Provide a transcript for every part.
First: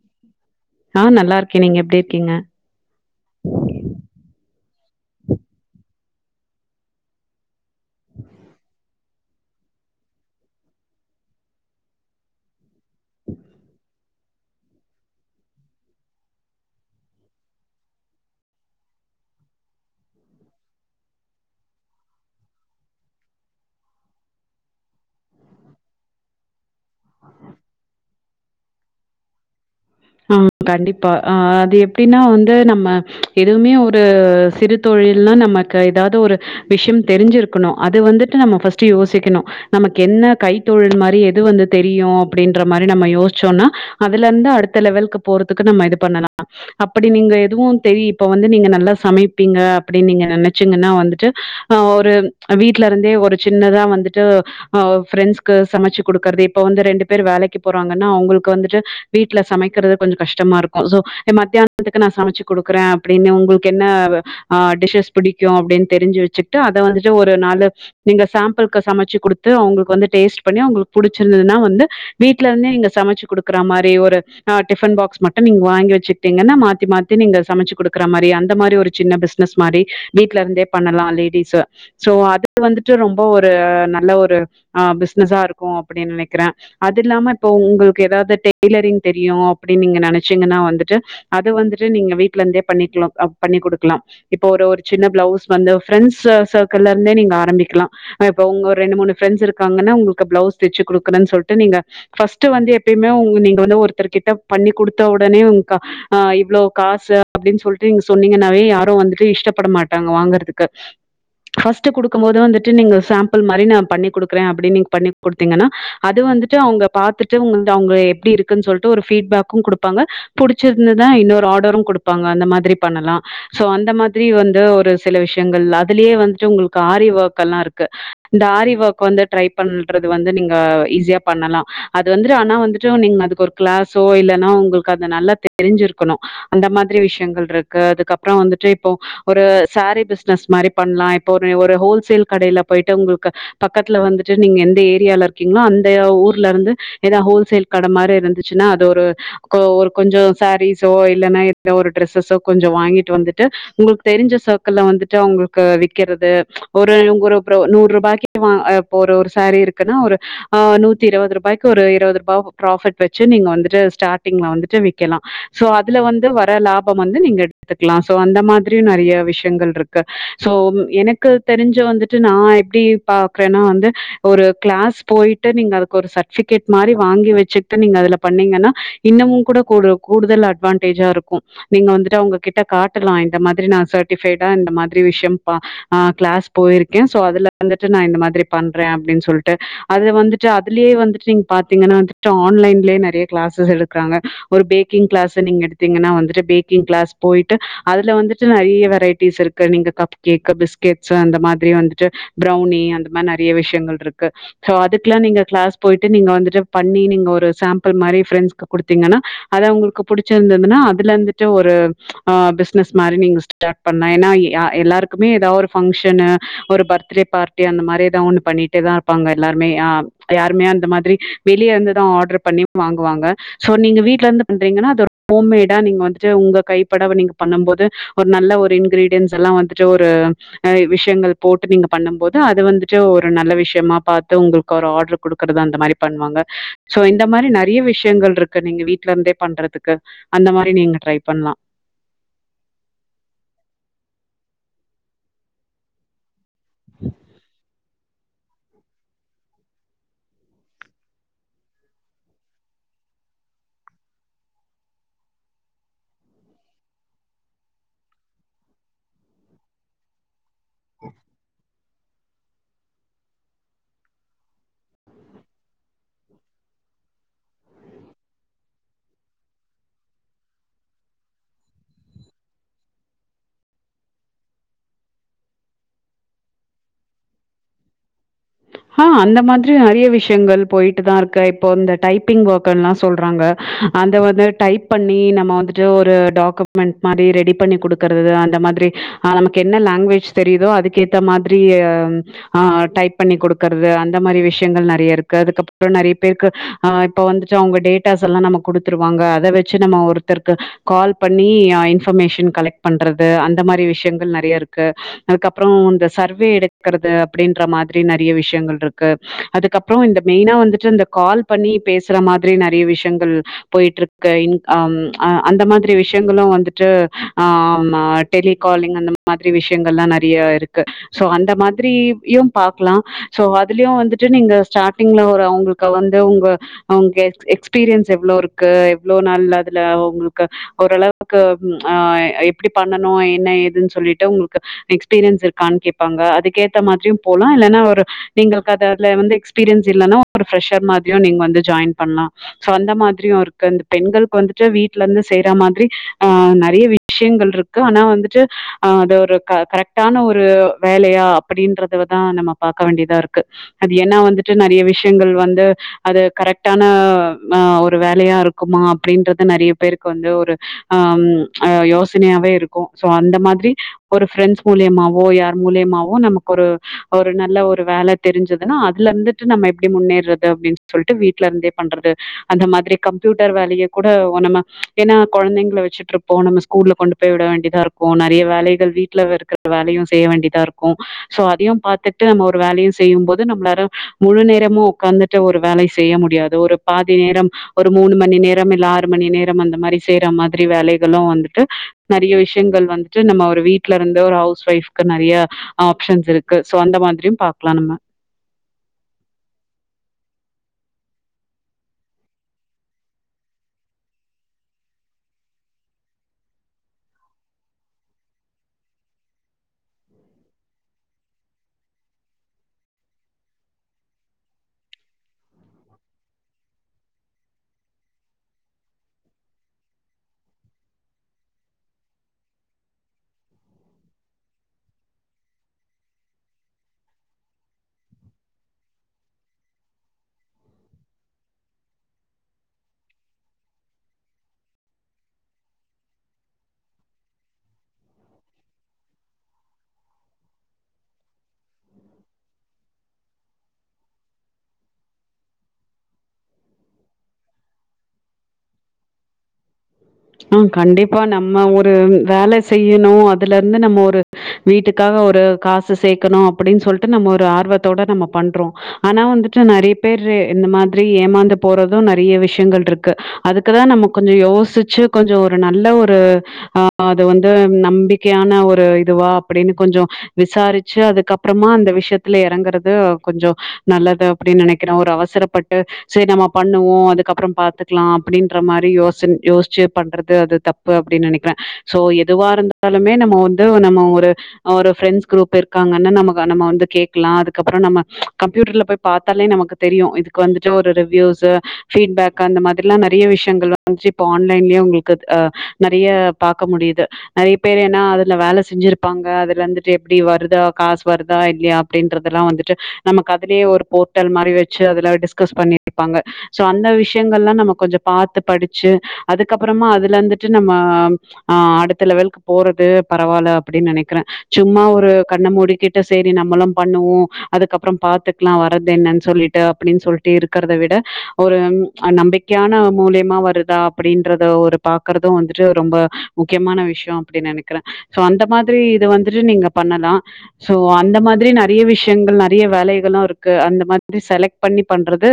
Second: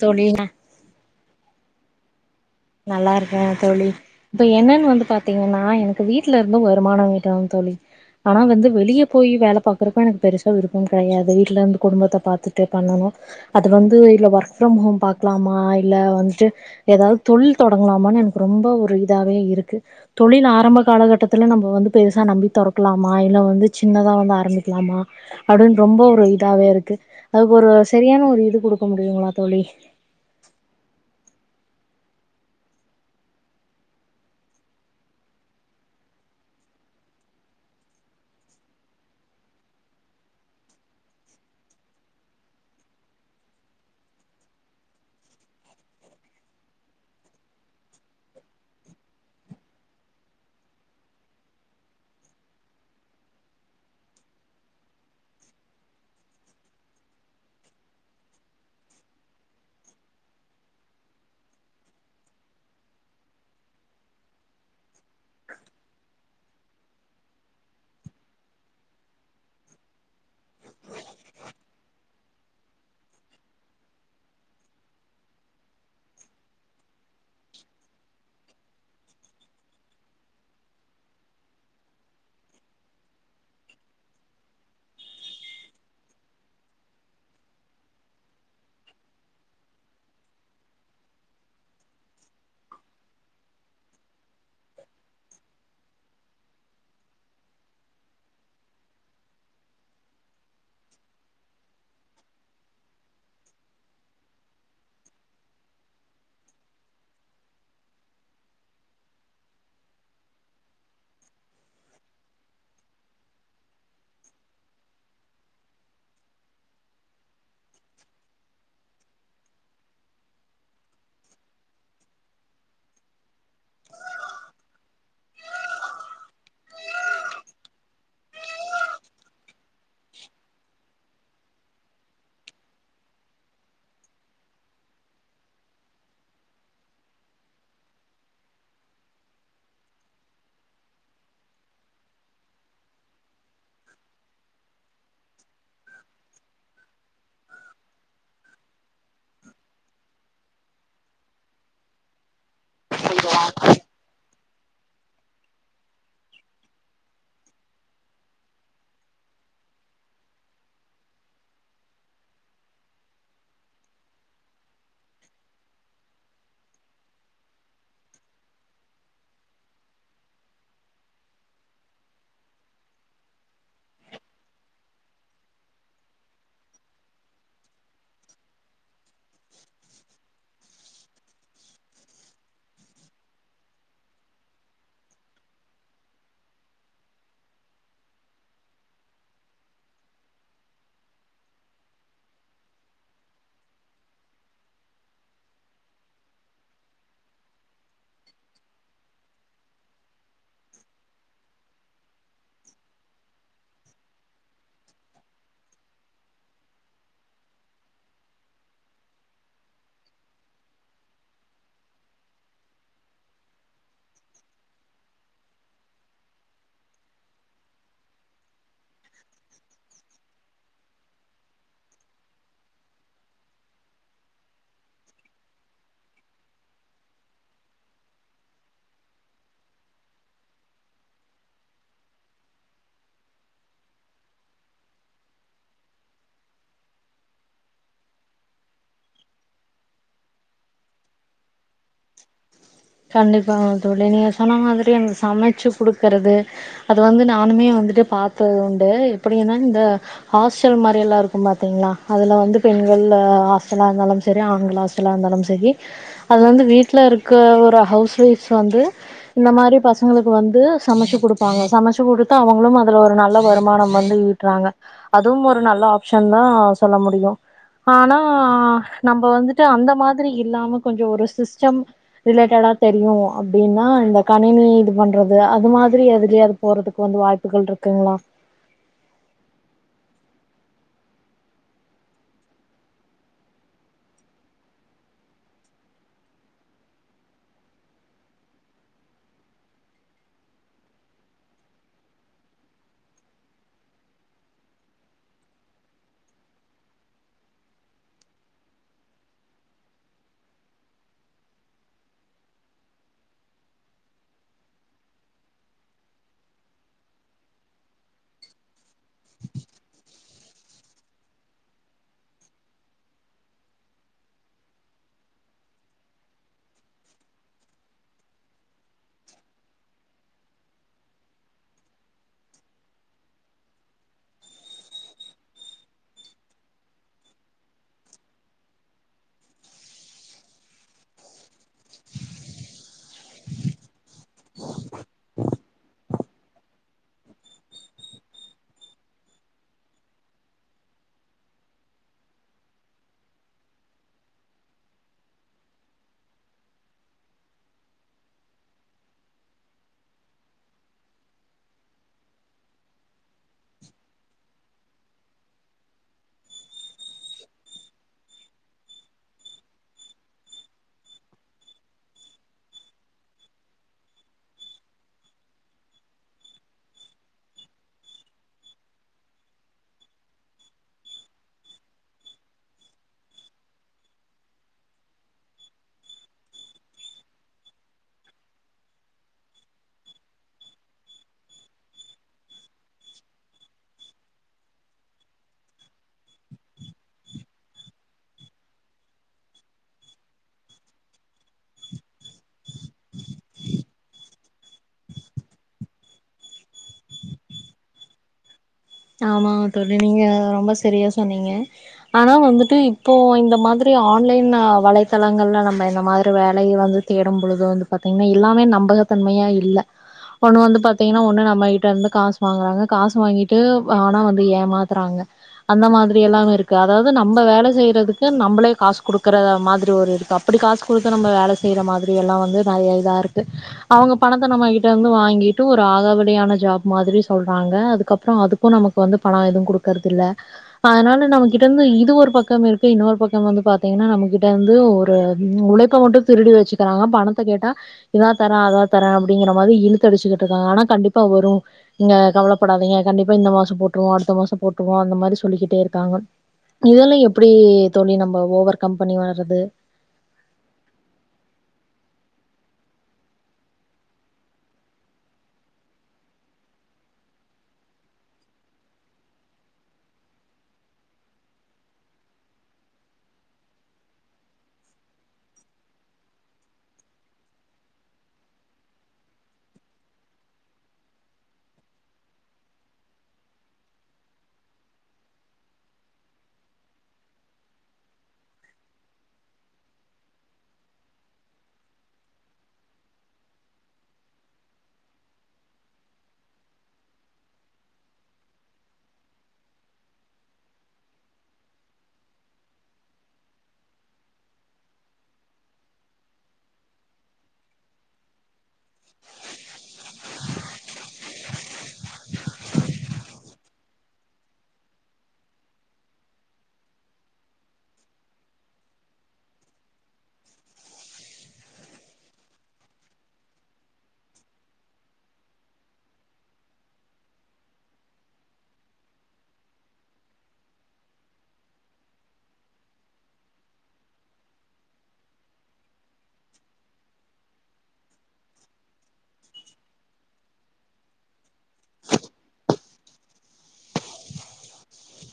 தோழி ந நா நல்லா இருக்க நீங்க எப்டி இருக்கீங்க நல்லா இருக்கற தோழி இப்ப என்னன்னு வந்து பாத்தீங்கன்னா எனக்கு வீட்ல இருந்து வருமானோ ஈட்டனும் தோழி ஆனா வந்து வெளிய போயி வேல பாக்குறக்கு எனக்கு பெருசா விருப்போ கெடயாது வீட்ல இருந்து குடும்பத்த பாத்துட் பண்ணணு அது வந்து இ ஒர்க் ஃபிரம் ஹோம் பாக்லாமா இல்ல வந்துட்டு ஏதாவ்து தொழில் தொடங்கலாமானு எனக்கு ரொம்ப ஒரு இதாவே இருக்கு தொழில் ஆரம்ப காலகட்டத்துல நம்ம வந்து பெருசா நம்பி தொறக்கலாமா இல்ல வந்து சின்னதா வந்து ஆரபிக்கலாமா அப்டினு ரொம்ப ஒரு இதாவே இருக்கு அதுக்கு ஒரு சரியான ஒரு இது குடுக்க முடியுங்களா தோழி ஆ கண்டிப்பா ஆ அது எப்டின்னா வந்து நம்ம எதுமே ஒரு சிறு தொழில்னா நமக்கு ஏதாது ஒரு விஷ்யோ தெரிஞ்சிருக்கணு அது வந்துட்டு நம்ம பர்ஸ்ட் யோசிக்கணு நமக்கு என்ன கைத்தொழில் மாரி எது வந்து தெரியு அப்டின்ற மாரி நம்ம யோஸ்ச்சோனா அதுலருந்து அடுத்த லெவல்க்கு போறதுக்கு நம்ம இது பண்ணலா அப்படி நீங்க எதுவு தெரி இப்ப வந்து நீங்க நல்லா சமைப்பீங்க அப்டின்னு நீங்க நெனச்சீங்கன்னா வந்துட்டு ஆ ஒரு வீட்ல இருந்தே ஒரு சின்னதா வந்துட்டு ஆ ஃபிரெண்ட்ஸ் சமச்சு குடுக்கறது இப்ப வந்து ரெண்டு பேர் வேலைக்கு போறாங்கன்னா அவங்களுக்கு வந்துட்டு வீட் வீட்ல சமைக்கறது கொஞ்சோ கஷ்டமா இருக்கு சோ மத்தியானத்துக்கு வந்து நா சமச்சு குடுக்கற அப்டின்னு உங்ளுக்கு என்ன ஆ டிஷ்ஷஸ் பிடிக்கு அப்டின்னு தெரிஞ்சு வச்சுக்ட்டு அத வந்துட்டு ஒரு நாலு நீங்க சாம்பிள்கு சமச்சு குடுத்து அவங்ளுக்கு வந்து டேஸ்ட் பண்ணி அவங்ளுக்கு புடிச்சிருந்துனா வந்து வீட்ல இருந்தே நீங்க சமச்சு குடுக்குற மாரி ஒரு ஆ டிஃபன் பாக்ஸ் மட்டு நீங்க வாங்கி வச்சுக்டீங்கன்னா மாத்தி மாத்தி நீங்க சமச்சு குடுக்குற மாரி அந்த மாரி ஒரு சின்ன பிஸ் னஸ் மாரி வீட்ல இருந்தே பண்ணலா லேடிஸ்ஸு சோ அதுக்கு வந்துட்டு ரொம்ப ஒரு நல்ல ஒரு ஆ பிஸ்னஸா இருக்கு அப்புடின் நெனக்கற அது இல்லாம இப்போ உங்களுக்கு எதாவது டெய்லரிங் தெரியு அப்டின்னு நீங்க நெனச்சீங்கன்னா வந்துட்டு அது வந்துட்டு நீங்க வீட்ல இருந்தே பண்ணிக்கலா அ பண்ணி் குடுக்கலா இப்போ ஒரு ஓர் சின்ன பிளவுஸ் வந்து ஃப்ரெண்ட்ஸ் செர்க்கிள் ல இருந்தே நீங்க ஆரம்பிக்கலா ஆ இப்ப உங்க ரெண்டு மூணு ஃப்ரெண்ட்ஸ் இருக்காங்கனா உங்ளுக்கு பிளவுஸ் தெச்சு குடுக்கறனு சொல்ட்டு நீங்க ஃபர்ஸ்ட் வந்து எப்பயுமே உங் நீங்க வந்து ஒருத்தர் கிட்ட பண்ணி குடுத்த ஒடனே உங்க்க ஆ இவ்ளோ காசு அப்டின்னு சொல்ட்டு நீங்க சொன்னீங்கனாவே யாரு வந்துட்டு இஷ்டப்பட மாட்டாங்க வாங்குறதுக்கு பர்ஸ்ட் குடுக்கும்போது வந்துட்டு நீங்க சம்புள் மாரி நா பண்ணி குடுக்குறே அப்டி நீங்க பண்ணி குடுத்தீங்கனா அது வந்துட்டு அவுங்க பாத்துட்டு உங்கள்து அவுங்க எப்டி இருக்குன்னு சொல் ட்டு ஒரு பீட்பேக்கு குடுப்பாங்க புடிச்சுருந்துதா இன்னொரு ஆர்டரும் குடுப்பாங்க அந்த மாதிரி பண்ணலா சோ அந்த மாதிரி வந்து ஒரு சில விஷ்யங்கள் அதுலயே வந்துட்டு உங்ளுக்கு ஆரிவொர்க்கெல்லா இருக்கு இந்த ஆரி ஒர்க் வந்து ட்ரை பண்றது வந்து நீங்க ஈஸியா பண்ணலா அது வந்துட்டு ஆனா வந்துட்டு நீங்க அதுக்கு ஒரு க்ளாஸோ இல்லனா உங்களுக்கு அது நல்லா தெரிஞ்சிருக்கணு அந்த மாதிரி விஷ்யங்கள் இருக்கு அதுக்கப்றோ வந்துட்டு இப்போ ஒரு சாரீ பிசினஸ் மாரி பண்லா இப்போ ஒரு ஒரு ஹோல்சேல் கடையில போயிட்டு உங்ளுக்கு பக்கத்துல வந்துட்டு நீங்க எந்த ஏரியால இருக்கீங்ளோ அந்த ஊர்ல இருந்து எதா ஹோல்சேல் கட மாரி இருந்து சுனா அது ஒரு கொ ஒரு கொஞ்சோ சாரீஸோ இல்லன்னா எந்த ஒரு ட்ரெஸ்ஸசோ கொஞ்சோ வாங்கிட்டு வந்துட்டு உங்களுக்கு தெரிஞ்ச ச ஒர்க்குல வந்துட்டு அவங்களுக்கு விக்கிறது ஒரு ஒரு ப்ரோ நூர் ரூபாய்க்கிட்ட வா போற ஒரு ஒரு சாரீ இருக் க்குனா ஒரு நூத்தி இரபது ரூபாய்க்கு ஒரு இரபது ரூபா ப்ராப்பிட் வச் வச்சு நீங்க வந்துட்டு ஸ்டார்டிங்ல வந்துட்டு விக்கலா சோ அதுல வந்து வர லாபம் வந்து நீங்க எடுத்துக்லா சோ அந்த மாதிரியு நெறைய விஷ்யங்கள்ருக் கு சோ எனக்கு தெரிஞ்சு வந்துட்டு நா எப்டி பாக்கறனா வந்து இப்ப ஒரு கிளாஸ் போயிட்டு நீங்க அதுக்கு ஒரு சர்ட்பிகேட் மாரி வாங்கி வச்சு ட்டு நீங்க அதுல பண்ணீங்கன்னா இன்னமு கூட ஒரு கூடுதல் அட்வான்டேஜா இருக்கு நீங்க வந்துட்டு அவுங்ககிட்ட காட்டுலா இந்த மாதிரி நா சர்ட்டிஃபைடா இந்த மாதிரி விஷ்யம் ப ஆ க்ளாஸ் போயிருக்கே சோ அதுல வந்துட்டு நா இந்த மாத்ரி பண்றே அப்டின் சொல்ட்டு அதுல வந்துட்டு அதுலியே வந்துட்டு நீங்க பாத்தீங்கனா வந்துட் டு ஆன்லைன்லே நறைய க்ளாசஸ் எடுக்றாங்க ஒரு பேக்கிங் க்ளாஸ நீங்க எடுத்தீங்கன்னா வந்துட்டு பேக்கிங் க்ளாஸ் போய்ட்டு அதுல வந்துட்டு நெறைய வெரைட்டிஸ் இருக்கு நீங்க கப் கேக்கு பிஸ்கெட்ஸ்சு அந்த மாத்ரி வந்துட்டு பிரௌனி அந்த மாரி நறைய விஷயங்கள் இருக்கு சோ அதுக்குலா நீங்க கிளாஸ் போயிட்டு நீங்க வந்துட்டு படி ண்ணி நீங்க இங்க ஒரு சம்பல் மாரி ஃப்ரெண்ட்ஸ்கு குடுத்தீங்கனா அது அவுங்களுக்கு புடிச்சிருந்ததுன்னா அதுல இருந்துட்டு ஒரு ஆ பிஸ்னஸ் மாரி நீங்க ஸ்டார்ட் பண்ணா ஏனா இ அ எல்லாருக்குமே ஏதோ ஒரு ஃபங்க்ஷனு ஒரு பர்த்டே பார்ட்டி அந்த மாரி ஏதோ ஒன்னு பண்ணிட்டேதா இருப்பாங்க எல்லாருமே ஆ யாருமே அந்த மாத்ரி வெளிய இருந்து தா ஆட்ரு பண்ணி வாங்குவாங்க சோ நீங்க வீட்லருந்து பண்றீங்கன்னா அது ஒரு ஹோம் மேடா நீங்க வந்துட்டு உங்க கைப்படவ நீங்க பண்ணும்போது ஒரு நல்ல ஒரு இன்கிரீடியன்ஸ் எல்லா வந்துட்டு ஒரு நெறைய விஷ்யங்கள் போட்டு நீங்க பண்ணம் போது அது வந்துட்டு ஒரு நல்ல விஷ்யமா பாத்து உங்குளுக் ஒரு ஆட்ரு குடுக்குறது அந்த மாரி பண்வாங்க சோ இந்த மாரி நெறைய விஷ்யங்கள்ருக்கு நீங்க வீட்ல இருந்தே பண்றதுக்கு அந்த மாரி நீங்க ட்ரை பண்லா கண்டிப்பாங்க தோழி நீ சொன்ன மாதிரி அங்க சமச்சு குடுக்கறது அது வந்து நானுமே வந்துட்டு பாத்தது உண்டு எப்டின்னா இந்த ஹாஸ்டல் மாரி எல்லா இருக்கு பாத்தேங்க்ளா அதுல வந்து பெண்கள் அ ஹாஸ்டலா இருந்தாலும் செரி ஆண்கள் ஹாஸ் த்துல இருந்தாலு சரி அது வந்து வீட் ட்ல இருக்க ஒரு ஹவுஸ் வொய்ஃப் வந்து இந்த மாரி பச பசங்களுக்கு வந்து சமைச்சு குடுப்பாங்க சமைச்சு குடுத்து அவுங்களு அதுல ஒரு நல்ல வருமானம் வந்து ஈட்றாங்க அதுவு ஒரு நல்ல ஆப்ஷன் தா சொல்ல முடியு ஆனா நம்ப வந்துட்டு அந்த மாதிரி இல்லாம கொஞ்சோ ஒரு சிஸ்டம் ரிலேட்டடா தெரியு அப்டின்னா இந்த கணினி இது பண்றது அது மாதிரி எதுலயாவது போறதுக்கு வந்து வாய்ப் க்குகள் இருக்குங்ளா ஆ அந்த மாத்ரி நெறைய விஷ்யங்கள் போயிட்டுதா இருக்கு இப்போ இந்த டைப்பிங் ஒர்க்குன்லா சொல்றாங்க அத வந்து டைப் பண்ணி நம்ம வந்துட்டு ஒரு டாக்குமெண்ட் மாட்ரி ரெடி பண்ணி குடுக்குறது அந்த மாத்ரி ஆ நமக்கு என்ன லாங்குவேஜ் தெரியுதோ அதுக்கேத்த மாதிரி ஆ டைப் பண்ணி குடு க்கறது அந்த மாரி விஷயங்கள் நறைய இருக்கு அதுக்கப்றோ நறைய பேருக்கு ஆ இப்ப வந்து அவங்க டேட் ட்டாஸ் செல்லா நமக்கு குடுத்துருவாங்க அத வச்சு நம்ம ஒருத்தருக்கு கால் பண்ணி ஆ இன்ஃபர்மேஷன் கலெக்ட் பண்றது அந்த மாரி விஷயங்கள் நறைய இருக்கு அதுக்கப்றோ இந்த சர்வே எடுக்கறது அப்டின்ற மாதிரி நற நறைய விஷயங்கள் இருக்கு அதுக்கப்றோ இந்த மெயினா வந்துட்டு இந்த கால் பண்ணி பேசுற மாதிரி நறைய விஷயங்கள் போயிட்ருக்க இன் அம் ஆ அந்த மாதிரி விஷயங்களு வந்துட்டு ஆ டெலிகாலிங் அந்த மாதிரி விஷயங்கள்லா நறைய இருக்கு சோ அந்த மாதிரி யு பாக் க்லா சோ அதுலயு வந்துட்டு நீங்க ஸ்டார்ட்டிங்ல ஒரு அவுங்குளுக்கு வந்து உங்க அவங்க எக்ஸ் எக்ஸ்பீரியன்ஸ் எவ்ளோ இருக்கு எவ்ளோ நாள் அதுல அவுங்குளுக்கு ஓரளவுக்கு ம் அ எப்டி பண்ணணு என்ன ஏதுன் சொல்லிட்டு உங்குளுக்கு எக்ஸ்பீரியன்ஸ் இருக்கான் கேப்பாங்க அதுக்கேத்த மாத்ரியு போலா இல்லேனா ஒரு நீங்களுக் அத அதுல வந்து எக்ஸ்பீரியன்ஸ் இல்லேனா ஒரு ப்ரெஷர் மாத்ரியு நீங்க வந்து ஜாயின் பண்லா சோ அந்த மாத்ரியு இருக்கு இந்த பெண்களுக் வந்துட்டு வீட்ல இருந்து செய்ற மாத்ரி ஆ நெறைய வி விஷயங்கள் இருக்கு ஆனா வந்துட்டு ஆ அது ஒரு க கரெக்டான ஒரு வேலையா அப்டின்றத வந் தா நம்ம பாக்க வேண்டியதாருக்கு அது ஏனா வந்துட்டு நறைய விஷயங்கள் வந்து அது கரெக்டான ஆ ஒரு வேலையா இருக்குமா அப்டின்றது நறைய பேருக்கு வந்து ஒரு ஆ ம் அ யோசனையாவே இருக்கு சோ அந்த மாத்ரி ஒரு ஃப்ரெண்ட்ஸ் மூலியமாவோ யார் மூலியமாவோ நமக் ஒரு ஒரு நல்ல ஒரு வேல தெரிஞ்சதுன்னா அதுல இருந்துட்டு நம்ம எப்டி முன்னேர்றது அப்டின் சொல்ட்டு வீட்ல இருந்தே பண்றது அந்த மாதிரி கம்ப்யூட்டர் வேலைய கூட நம்ம ஏன்னா கொழந்தைங்கல வச்சுட்டு இருப்போ நம்ம ஸ்கூல்ல கொண்டு போய் விட வேண்டியதா இருக்கு நெறைய வேலைகள் வீட்ல இருக்குற வேலையு செய்ய வேண்டியதா இருக்கு சோ அதையு பாத் விட்டுட்டு நம்ம ஒரு வேலையும் செய்யும் போது நம்ளாரும் முழு நேரமு உக்காந்துட்டு ஒரு வேலை செய்ய முடியாது ஒரு பாதி நேரம் ஒரு மூணு மணி நேரம் இல்ல ஆறு மணி நேரம் அந்த மாரி செய்யிற மாதிரி வேலைகளும் வந்துட்டு நறையா விஷயங்கள் வந்துட்டு நம்ம ஒரு வீட்ல இருந்து ஒரு ஹவுஸ் ஒய்ஃப்க்கு நறைய ஆப்ஷன்ஸ் இருக்கு சோ அந்த மாதிரியு பாக்கலா நம்ம ஆமாங்க தோழி நீங்க ரொம்ப சரியா சொன்னீங்க ஆனா வந்துட்டு இப்போ இந்த மாதிரி ஆன்லைன்ல வலைத்தளங்கள்ல நம்ப இந்த மாதிரி வேலையை வந்து தேடும் பொழுது வந்து பாத்தீங்கன்னா எல்லாமே நம்பகத்தன்மையா இல்ல ஒண்ணு வந்து பாத்தீங்கன்னா ஒண்ணு நம்ம கிட்ட இருந்து காசு வாங்குறாங்க காசு வாங்கிட் இல் ஆனா வந்து ஏமாத்துறாங்க அந்த மாதிரி எல்லாம் இருக்கு அதாவது நம்ப வேலை செய்றதுக்கு நம்பளே காசு குடுக்குற மாதிரி ஒரு இருக்கு அப் அப்டி காசு குடுத்து நம்ப வேலை செய்ற மாதிரி எல்லா வந்து நெறையா இதா இருக்கு அவுங்க பணத்த நம்மகிட்ட இருந்து வாங்கிட்டு ஒரு ஆகாவலியான ஜாப் மாதிரி சொல்றாங்க அதுக்கப் அப்றோ அதுக்கும் நமக்கு வந்து பணம் எதுவும் குடுக்கறது இல்ல அதனால நம்மகிட்ட இருந்து இது ஒரு பக்கம் இருக்க இன்னொரு பக்கம் வந்து பாத்தீங்கன்னா நம்மகிட்ட இருந்து ஒரு உழைப் போட்டு திருடி வச்சுக்குறாங்க பணத்த கேட்டா இதா தர்றே அதா தர்றே அப்டிங்குற மாரி இழுத்து அடிச்சிக்கிட்டு இருக்காங்க ஆனா கண்டிப்பா வரு நீங்க கவலப்படாதீங்க கண்டிப்பா இந்த மாசோ போட்டுருவோ அடுத்த மாசோ போட்டுருவோ அந்த மாரி சொல்லிக்கிட்டே இருக்காங்க இதெல்லா எப்டி தோழி நம்ம ஓவர் கம்பெனி வளர்றது ஆ கண்டிப்பா நம்ம ஒரு வேல செய்யிணு அதுல இருந்து நம்ம ஒரு வீட்டுக்காக ஒரு காசு சேக்கணு அப்டின் சொல்லிட்டு நம்ம ஒரு ஆர்வத்தோட நம்ம பண்றோ ஆனா வந்துட்டு நெறைய பேரு இந்த மாதிரி ஏமாந்து போறது நெறைய விஷயங்கள் இருக்கு அதுக்குதா நம்ம கொஞ்சோ யோசிச்சி கொஞ்சோ ஒரு நல்ல ஒரு ஆ அது வந்து நம்பிக்கையான ஒரு இதுவா அப்டின்னு கொஞ்சோ விசாரிச்சி அதுக்கப்றமா அந்த விஷயத்துல இறங்குறது கொஞ்சோ நல்லது அப்டின் நனைக்கிற ஒரு அவசரப்பட்டு சேரி நம்ம பண்ணுவோ அதுக்கப்பறோ பாத்துக்கலா அப்டின்ற மாரி யோசன யோச ச்சி பண்றது அது தப்பு அப்டின்னு நெனைக்கிறே சோ எதுவா இருந்தாலுமே நம்ம வந்து நம்ம ஒரு ஒரு ஃப்ரெண்ட்ஸ் குரூப்பு இருக்காங்கனு நமக்கு நம்ம வந்து கேக்கலா அதுக்கப்றோ நம்ம கம்யூட்டர்ல போய் பாத்தாலே நமக்கு தெரியு இதுக்கு வந்துட்டு ஒரு ரிவ்யூஸ்சு ஃபீட்பேக் அந்த மாதிரிலா நெறைய விஷயங்கள் வந்துச்சி இப்ப ஆன் லைன்லயே உங்களுக்கு அ நறைய பாக்க முடியுது நெறைய பேர் ஏன்னா அதுல வேல செஞ்சிருப்பாங்க அதுல இருந்துட்டு எப்டி வருதா காசு வருதா இல்லையா அப்டின்றதெல்லா வந்துட்டு நமக்கு அதுலயே ஒரு போர்ட்டல் மாரி வச்சி அதுல டிஸ்கஸ் பண்ணிருப்பாங்க சோ அந்த விஷயங்கள்லா நம்ம கொஞ்சோ பாத்து படிச்சு அதுக்கப்றமா அதுல இருந்துட்டு நம்ம ஆ அடுத்த லெவலுக்கு போறது பரவால்ல அப்டின் நெனைக்கிறே சும்மா ஒரு கண்ண மூடிக்கிட்டு சேரி நம்மளும் பண்ணுவோ அதுக்கப்றோ பாத்துக்லா வர்றது என்னன் சொல்லிட்டு அப்டின் சொல்லிட்டு இருக்கறத விட ஒரு நம்பிக் க்யான மூலியமா வருதா அப்டின்றத ஒரு பாக்குறது வந்துட்டு ரொம்ப முக்கியமான விஷயோ அப்டின் நெனைக்கிறே சோ அந்த மாதிரி இது வந்துட்டு நீங்க பண்ணலா சோ அந்த மாதிரி நெறைய விஷயங்கள் நெறைய வேலைகளு இருக்கு அந்த மாதிரி செலக்ட் பண்ணி பண்றது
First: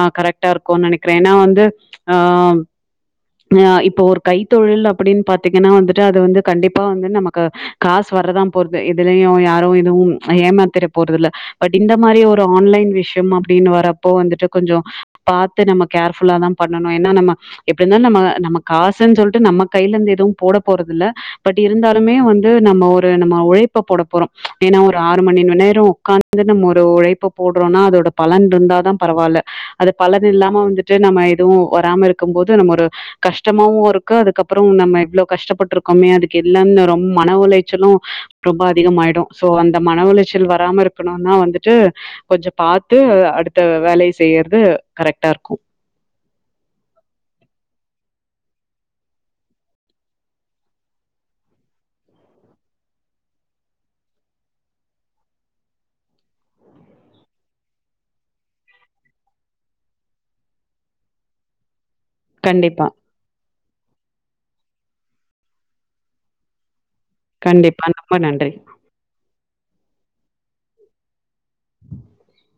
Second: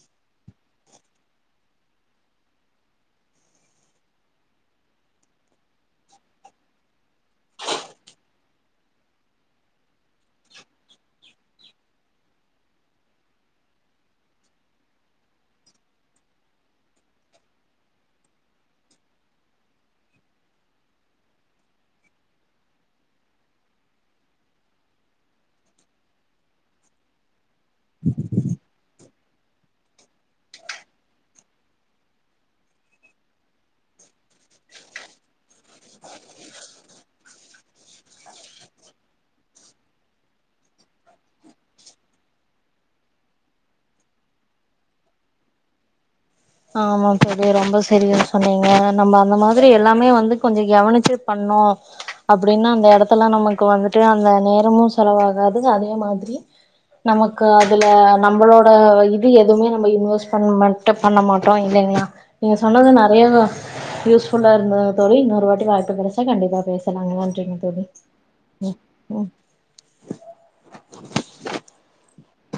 ஆ கரெக்ட்டா இருக்குன்னு நெனைக்கிறே ஏன்னா வந்து ஆ அ இப்போ ஒரு கைத்தொழில் அப்டின் பாத்தீங்கனா வந்துட்டு அது வந்து கண்டிப்பா வந்து நமக்கு காசு வர்றதா போறது இதுலயு யாரு எதுவு ஏமாத்திர போறது இல்ல பட் இந்த மாரி ஒரு ஆன்லைன் விஷ்யம் அப்டின்னு வர்றப்ப வந்துட்டு கொஞ்சோ பாத்து நம்ம கேர்ஃபுல்லாதா பண்ணணு ஏனா நம்ம எப்டி இருந்தாலு நம்ம நம்ம காசுன்னு சொல்ட்டு நம்ம கைலிந்து எதும் போட போறதில்ல பட் இருந்தாலுமே வந்து நம்ம ஒரு நம்ம உழைப்ப போட போறோ ஏனா ஒரு ஆறு மணி நேரம் உக்காந் து நம்ம ஒரு உழைப்ப போடுறோன்னா அதோட பலன் இருந்தாதா பரவால்ல அது பலன் இல்லாம வந்துட்டு நம்ம எதுவு வராம இருக் கும்போது நம்ம ஒரு கஷ்டமாவு இருக்கு அதுக்கப்பறம் நம்ம இவ்ளோ கஷ்டப்பட்ருக்கோமே அதுக்கு இல்லன் ரொம்ப மன உளைச்சலு ரொம்ப அதிகமாயிடு சோ அந்த மன ஒளைச்சல் வராம இருக்கணுனா வந்துட்டு கொஞ்சோ பாத்து அடுத்த வேலய செய்யறது கரெக்டா இருக்கு ஆமாங் தோழி ரொம்ப சரியா சொன்னீங்க நம்ம அந்த மாதிரி எல்லாமே வந்து கொஞ்சோ கெவனிச்சு பண்ணோ அப்டின்னா அந்த எடத்துல நமக்கு வந்துட்டு அந்த நேரமும் செலவாகாது அதே மாதிரி நமக்கு அதுல நம்ளோட இது எதுமே நம்ம இன்வெஸ் பண்ண மட் பண்ண மாட்டோ இல்லைங்ளா நீங்க கண்டிப்பா சொன்னது ந ஏங்க அத யூஸ் ஃபுல்லா இருந்ததுங்க தோழி இன்னொரு வாட்டி வாய்ப்பு கெடைச்சா கண்டிப்பா பேசலாங்ளா கண்டிப்பா நொம்ப நன்றி [inaudible]